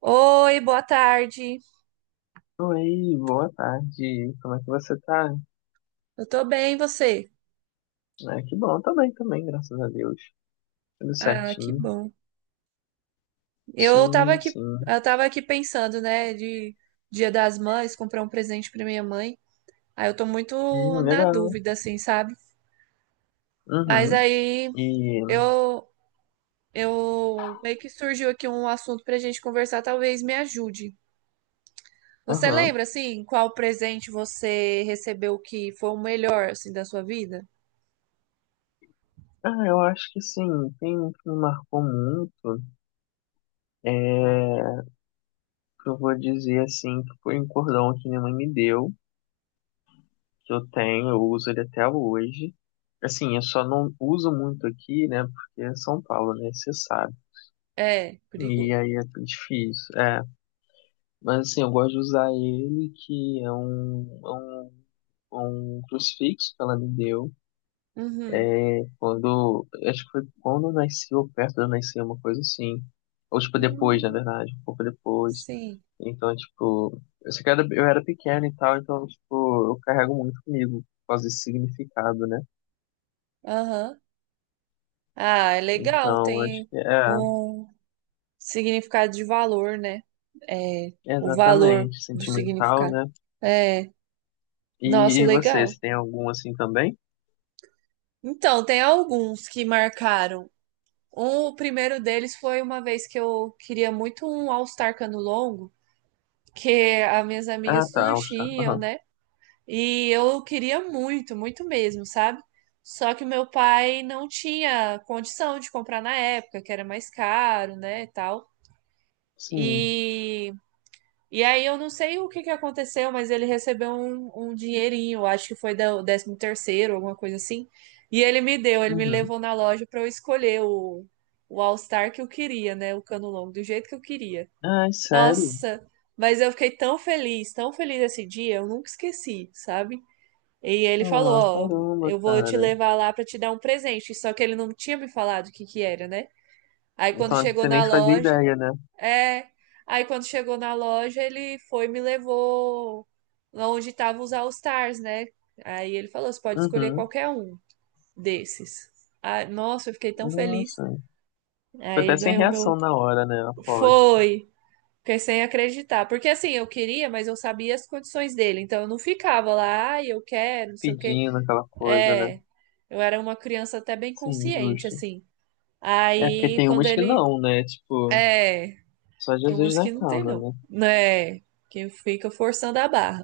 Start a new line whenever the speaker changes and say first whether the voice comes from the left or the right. right: Oi, boa tarde.
left: Oi, boa tarde. Como é que você tá?
right: Eu tô bem, e você?
left: Ah, que bom, também, graças a Deus. Tudo
right: Ah, que
left: certinho.
right: bom. Eu tava
left: Sim,
right: aqui,
left: sim.
right: eu tava aqui pensando, né, de Dia das Mães, comprar um presente pra minha mãe. Aí eu tô muito na
left: Legal.
right: dúvida, assim, sabe? Mas
left: Uhum.
right: aí
left: E,
right: eu, eu meio que surgiu aqui um assunto pra gente conversar, talvez me ajude. Você
left: aham.
right: lembra, assim, qual presente você recebeu que foi o melhor, assim, da sua vida?
left: Ah, eu acho que sim, tem um que me marcou muito. É, que eu vou dizer assim, que foi um cordão que minha mãe me deu, que eu tenho, eu uso ele até hoje. Assim, eu só não uso muito aqui, né? Porque é São Paulo, né? Você sabe.
right: É,
left: E
right: perigoso.
left: aí é difícil. É. Mas assim, eu gosto de usar ele, que é um crucifixo que ela me deu.
right: Uhum.
left: Quando, acho que foi quando eu nasci, ou perto de eu nascer, uma coisa assim. Ou, tipo, depois, na
right: Hum,
left: verdade, um pouco depois.
right: sim.
left: Então, tipo, eu sei que eu era pequeno e tal, então, tipo, eu carrego muito comigo por causa desse significado, né?
right: Aham. Ah, é legal,
left: Então, acho
right: tem
left: que
right: um significado de valor, né? É,
left: é
right: o valor
left: exatamente,
right: do
left: sentimental,
right: significado.
left: né?
right: É,
left: E,
right: nossa,
left: e você,
right: legal.
left: você tem algum assim também?
right: Então, tem alguns que marcaram. Um, o primeiro deles foi uma vez que eu queria muito um All-Star cano longo, que as minhas
left: Ah,
right: amigas
left: tá,
right: tudo
left: All Star.
right: tinham,
left: Aham.
right: né? E eu queria muito, muito mesmo, sabe? Só que meu pai não tinha condição de comprar na época, que era mais caro, né, e tal.
left: Sim.
right: E E aí eu não sei o que que aconteceu, mas ele recebeu um dinheirinho, acho que foi o 13º terceiro, alguma coisa assim. E ele me deu, ele me
left: Uhum.
right: levou na loja para eu escolher o All-Star que eu queria, né? O cano longo, do jeito que eu queria.
left: Ai, sério?
right: Nossa, mas eu fiquei tão feliz esse dia, eu nunca esqueci, sabe? E ele
left: Ah,
right: falou, ó,
left: caramba,
right: eu vou te
left: cara.
right: levar lá para te dar um presente. Só que ele não tinha me falado o que que era, né? Aí quando
left: Então,
right: chegou
left: você
right: na
left: nem fazia
right: loja,
left: ideia, né?
right: é. Aí quando chegou na loja, ele foi e me levou lá onde estavam os All Stars, né? Aí ele falou: você pode escolher
left: Uhum.
right: qualquer um desses. Ah, nossa, eu fiquei tão feliz.
left: Nossa. Ficou
right: Aí
left: até sem
right: ganhou meu.
left: reação na hora, né? Aposto.
right: Foi! Fiquei sem acreditar. Porque assim, eu queria, mas eu sabia as condições dele. Então eu não ficava lá, ai, eu quero, não sei o quê.
left: Pedindo aquela coisa, né?
right: É. Eu era uma criança até bem
left: Sim,
right: consciente,
left: justo.
right: assim.
left: É porque
right: Aí
left: tem
right: quando
left: umas que
right: ele.
left: não, né? Tipo,
right: É.
left: só
right: Tem
left: Jesus
right: umas
left: na
right: que não tem,
left: causa,
right: não.
left: né?
right: Né? Que fica forçando a barra.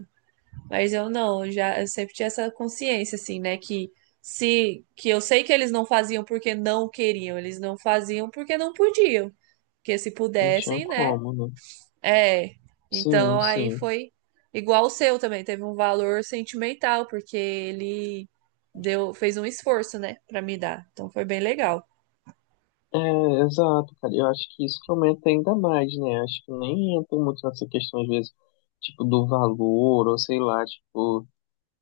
right: Mas eu não, eu sempre tinha essa consciência, assim, né? Que se que eu sei que eles não faziam porque não queriam, eles não faziam porque não podiam. Porque se
left: Não tinha
right: pudessem, né?
left: como, né?
right: É. Então
left: Sim,
right: aí
left: sim.
right: foi igual o seu também, teve um valor sentimental, porque ele deu, fez um esforço, né, pra me dar. Então foi bem legal.
left: É, exato, cara. Eu acho que isso que aumenta ainda mais, né? Acho que nem entra muito nessa questão, às vezes, tipo, do valor, ou sei lá, tipo.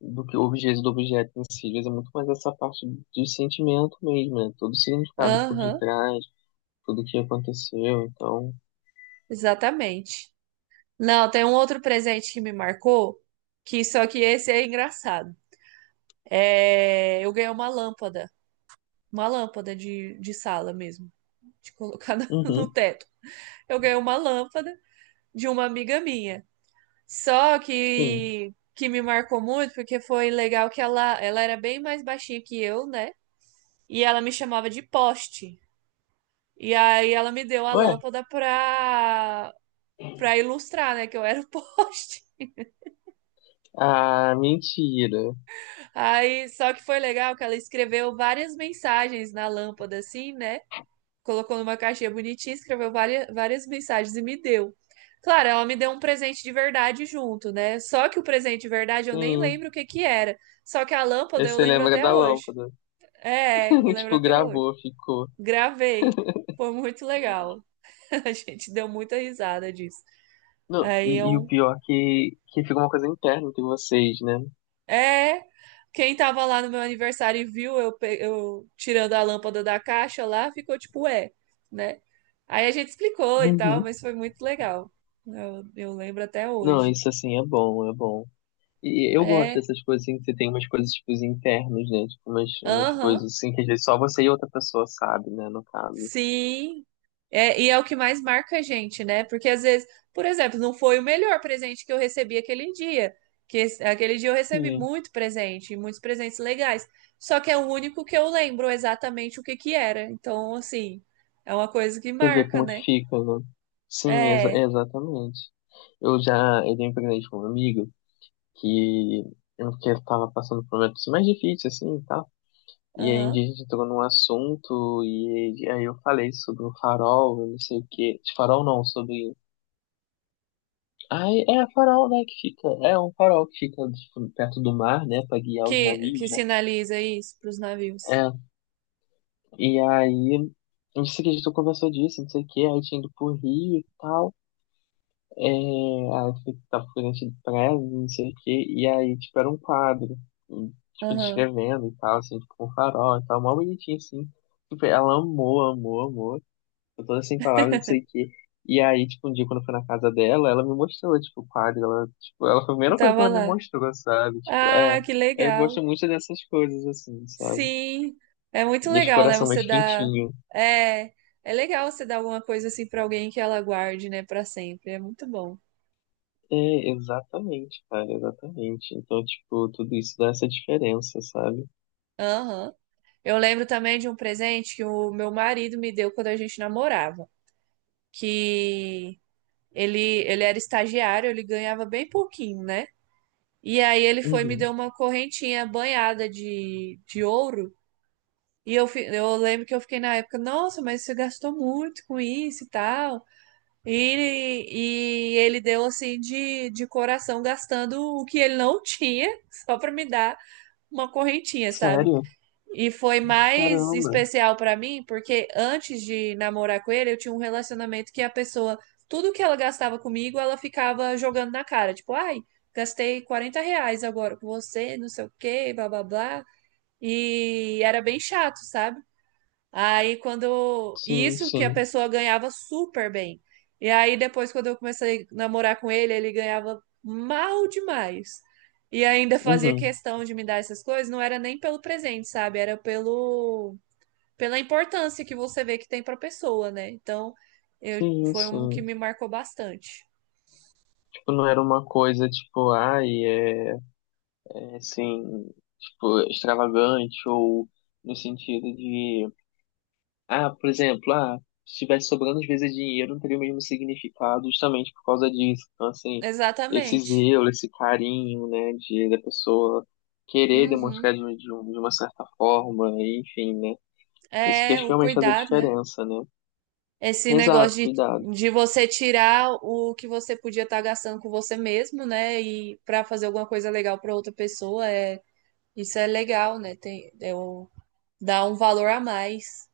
left: Do que o objeto em si, às vezes é muito mais essa parte de sentimento mesmo, né? Todo o significado por
right: Aham,
left: detrás, tudo que aconteceu, então.
right: exatamente. Não, tem um outro presente que me marcou, que só que esse é engraçado. É, eu ganhei uma lâmpada de sala mesmo, de colocar no
left: Uhum,
right: teto. Eu ganhei uma lâmpada de uma amiga minha. Só
left: sim.
right: que me marcou muito porque foi legal que ela era bem mais baixinha que eu, né? E ela me chamava de poste. E aí ela me deu a
left: Ué,
right: lâmpada pra para ilustrar, né, que eu era o poste.
left: ah, mentira.
right: Aí, só que foi legal que ela escreveu várias mensagens na lâmpada, assim, né? Colocou numa caixinha bonitinha, escreveu várias, várias mensagens e me deu. Claro, ela me deu um presente de verdade junto, né? Só que o presente de verdade eu nem
left: Sim.
right: lembro o que que era. Só que a
left: Aí
right: lâmpada eu
left: você
right: lembro
left: lembra
right: até
left: da
right: hoje.
left: lâmpada.
right: É, eu lembro
left: Tipo,
right: até hoje.
left: gravou, ficou.
right: Gravei. Foi muito legal. A gente deu muita risada disso.
left: Não,
right: Aí é
left: e o
right: um.
left: pior é que fica uma coisa interna entre vocês, né?
right: É, quem tava lá no meu aniversário e viu eu, eu tirando a lâmpada da caixa lá, ficou tipo, ué, né? Aí a gente explicou e tal,
left: Uhum.
right: mas foi muito legal. Eu lembro até
left: Não,
right: hoje.
left: isso assim é bom, é bom. E eu gosto
right: É,
left: dessas coisas assim, que você tem umas coisas tipo internas, né? Tipo, umas
right: aham.
left: coisas assim que às vezes só você e outra pessoa sabe, né? No caso.
right: Sim, é, e é o que mais marca a gente, né? Porque às vezes, por exemplo, não foi o melhor presente que eu recebi aquele dia, que aquele dia eu recebi
left: E
right: muito presente, muitos presentes legais, só que é o único que eu lembro exatamente o que que era. Então, assim, é uma coisa que
left: você vê
right: marca,
left: como que
right: né?
left: fica, né? Sim, é
right: É,
left: exatamente. Eu já, eu dei um presente com um amigo que eu que estava passando por momentos mais difíceis, assim, tá. E aí um
right: aham.
left: dia a gente entrou num assunto e aí eu falei sobre o farol, eu não sei o quê. De farol não, sobre. Aí é a farol, né, que fica. É um farol que fica tipo, perto do mar, né, pra guiar os
right: Que
left: navios, né?
right: sinaliza isso para os navios.
left: É. E aí, não sei que a gente conversou disso, não sei o quê, aí tinha ido pro Rio e tal. É, tava frente do prédio, não sei o quê. E aí, tipo, era um quadro, e, tipo,
right: Aham,
left: descrevendo e tal, assim, tipo, com farol e tal, mó bonitinho, assim. Tipo, ela amou, amou, amou. Eu tô sem palavras, não sei o quê. E aí, tipo, um dia quando eu fui na casa dela, ela me mostrou, tipo, o quadro. Ela, tipo, ela foi a
right: que
left: primeira coisa que
right: tava
left: ela me
right: lá.
left: mostrou, sabe? Tipo,
right: Ah,
left: é.
right: que
left: Eu
right: legal.
left: gosto muito dessas coisas, assim, sabe?
right: Sim, é muito
left: Deixa o
right: legal, né?
left: coração
right: Você
left: mais
right: dá.
left: quentinho.
right: É, é legal você dar alguma coisa assim pra alguém que ela guarde, né, pra sempre. É muito bom.
left: É, exatamente, cara, exatamente. Então, tipo, tudo isso dá essa diferença, sabe?
right: Aham. Eu lembro também de um presente que o meu marido me deu quando a gente namorava, que ele ele era estagiário, ele ganhava bem pouquinho, né? E aí ele foi e me deu
left: Uhum.
right: uma correntinha banhada de ouro. E eu, eu lembro que eu fiquei na época, nossa, mas você gastou muito com isso e tal. E ele deu assim de coração, gastando o que ele não tinha, só para me dar uma correntinha, sabe?
left: Sério?
right: E foi mais
left: Caramba.
right: especial para mim, porque antes de namorar com ele, eu tinha um relacionamento que a pessoa, tudo que ela gastava comigo, ela ficava jogando na cara. Tipo, ai, gastei 40 reais agora com você, não sei o quê, blá blá blá. E era bem chato, sabe? Aí quando. E
left: Sim,
right: isso que a
left: sim.
right: pessoa ganhava super bem. E aí depois, quando eu comecei a namorar com ele, ele ganhava mal demais. E ainda fazia
left: Uhum.
right: questão de me dar essas coisas, não era nem pelo presente, sabe? Era pelo pela importância que você vê que tem para a pessoa, né? Então, eu
left: Sim,
right: foi um que
left: sim.
right: me marcou bastante.
left: Tipo, não era uma coisa, tipo, ai, é. Assim, tipo, extravagante ou no sentido de, ah, por exemplo, ah, se tivesse sobrando às vezes dinheiro, não teria o mesmo significado justamente por causa disso. Então, assim, esse
right: Exatamente.
left: zelo, esse carinho, né, de da pessoa querer demonstrar
right: Uhum.
left: de uma certa forma, enfim, né? Isso que
right: É,
left: acho que
right: o
left: realmente faz a
right: cuidado, né?
left: diferença, né?
right: Esse negócio
left: Exato, cuidado.
right: de você tirar o que você podia estar gastando com você mesmo, né? E para fazer alguma coisa legal para outra pessoa, é, isso é legal, né? Tem, dá um valor a mais.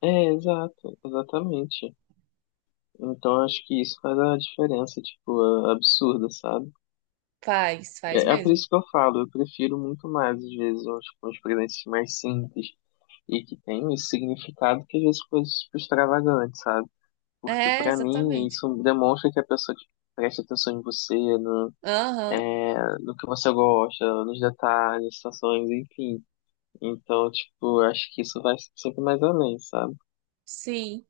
left: É, exato, exatamente. Então, acho que isso faz a diferença, tipo, absurda, sabe?
right: Faz, faz
left: É, é por
right: mesmo.
left: isso que eu falo, eu prefiro muito mais, às vezes, uns presentes mais simples e que tem esse significado que às vezes coisas tipo, extravagantes, sabe? Porque
right: É,
left: pra mim
right: exatamente.
left: isso demonstra que a pessoa tipo, presta atenção em você,
right: Aham,
left: é, no que você gosta, nos detalhes, situações, enfim. Então, tipo, eu acho que isso vai sempre mais além, sabe?
right: sim.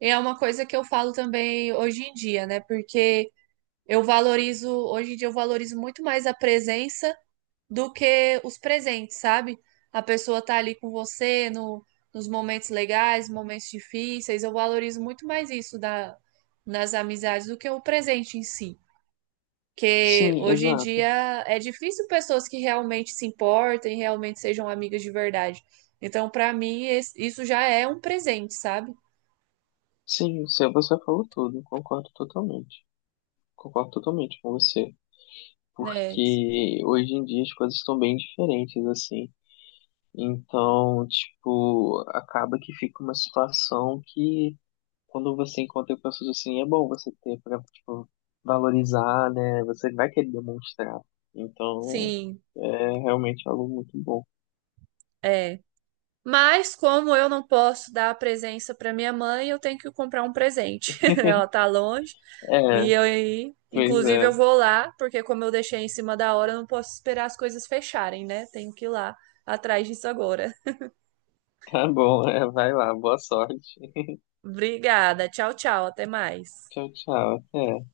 right: E é uma coisa que eu falo também hoje em dia, né? Porque eu valorizo, hoje em dia eu valorizo muito mais a presença do que os presentes, sabe? A pessoa tá ali com você no, nos momentos legais, momentos difíceis. Eu valorizo muito mais isso da, nas amizades do que o presente em si. Porque
left: Sim,
right: hoje em
left: exato.
right: dia é difícil pessoas que realmente se importem, realmente sejam amigas de verdade. Então, pra mim, isso já é um presente, sabe?
left: Sim, você falou tudo, concordo totalmente. Concordo totalmente com você.
right: É,
left: Porque hoje em dia as coisas estão bem diferentes, assim. Então, tipo, acaba que fica uma situação que quando você encontra pessoas assim, é bom você ter pra, tipo, valorizar, né? Você vai querer demonstrar. Então,
right: sim,
left: é realmente algo muito bom.
right: é. Mas como eu não posso dar a presença pra minha mãe, eu tenho que comprar um presente. Ela tá longe.
left: É,
right: E eu, aí,
left: pois
right: inclusive,
left: é.
right: eu vou lá, porque como eu deixei em cima da hora, eu não posso esperar as coisas fecharem, né? Tenho que ir lá atrás disso agora.
left: Tá bom, é, vai lá, boa sorte.
right: Obrigada. Tchau, tchau. Até mais.
left: Tchau, tchau, até.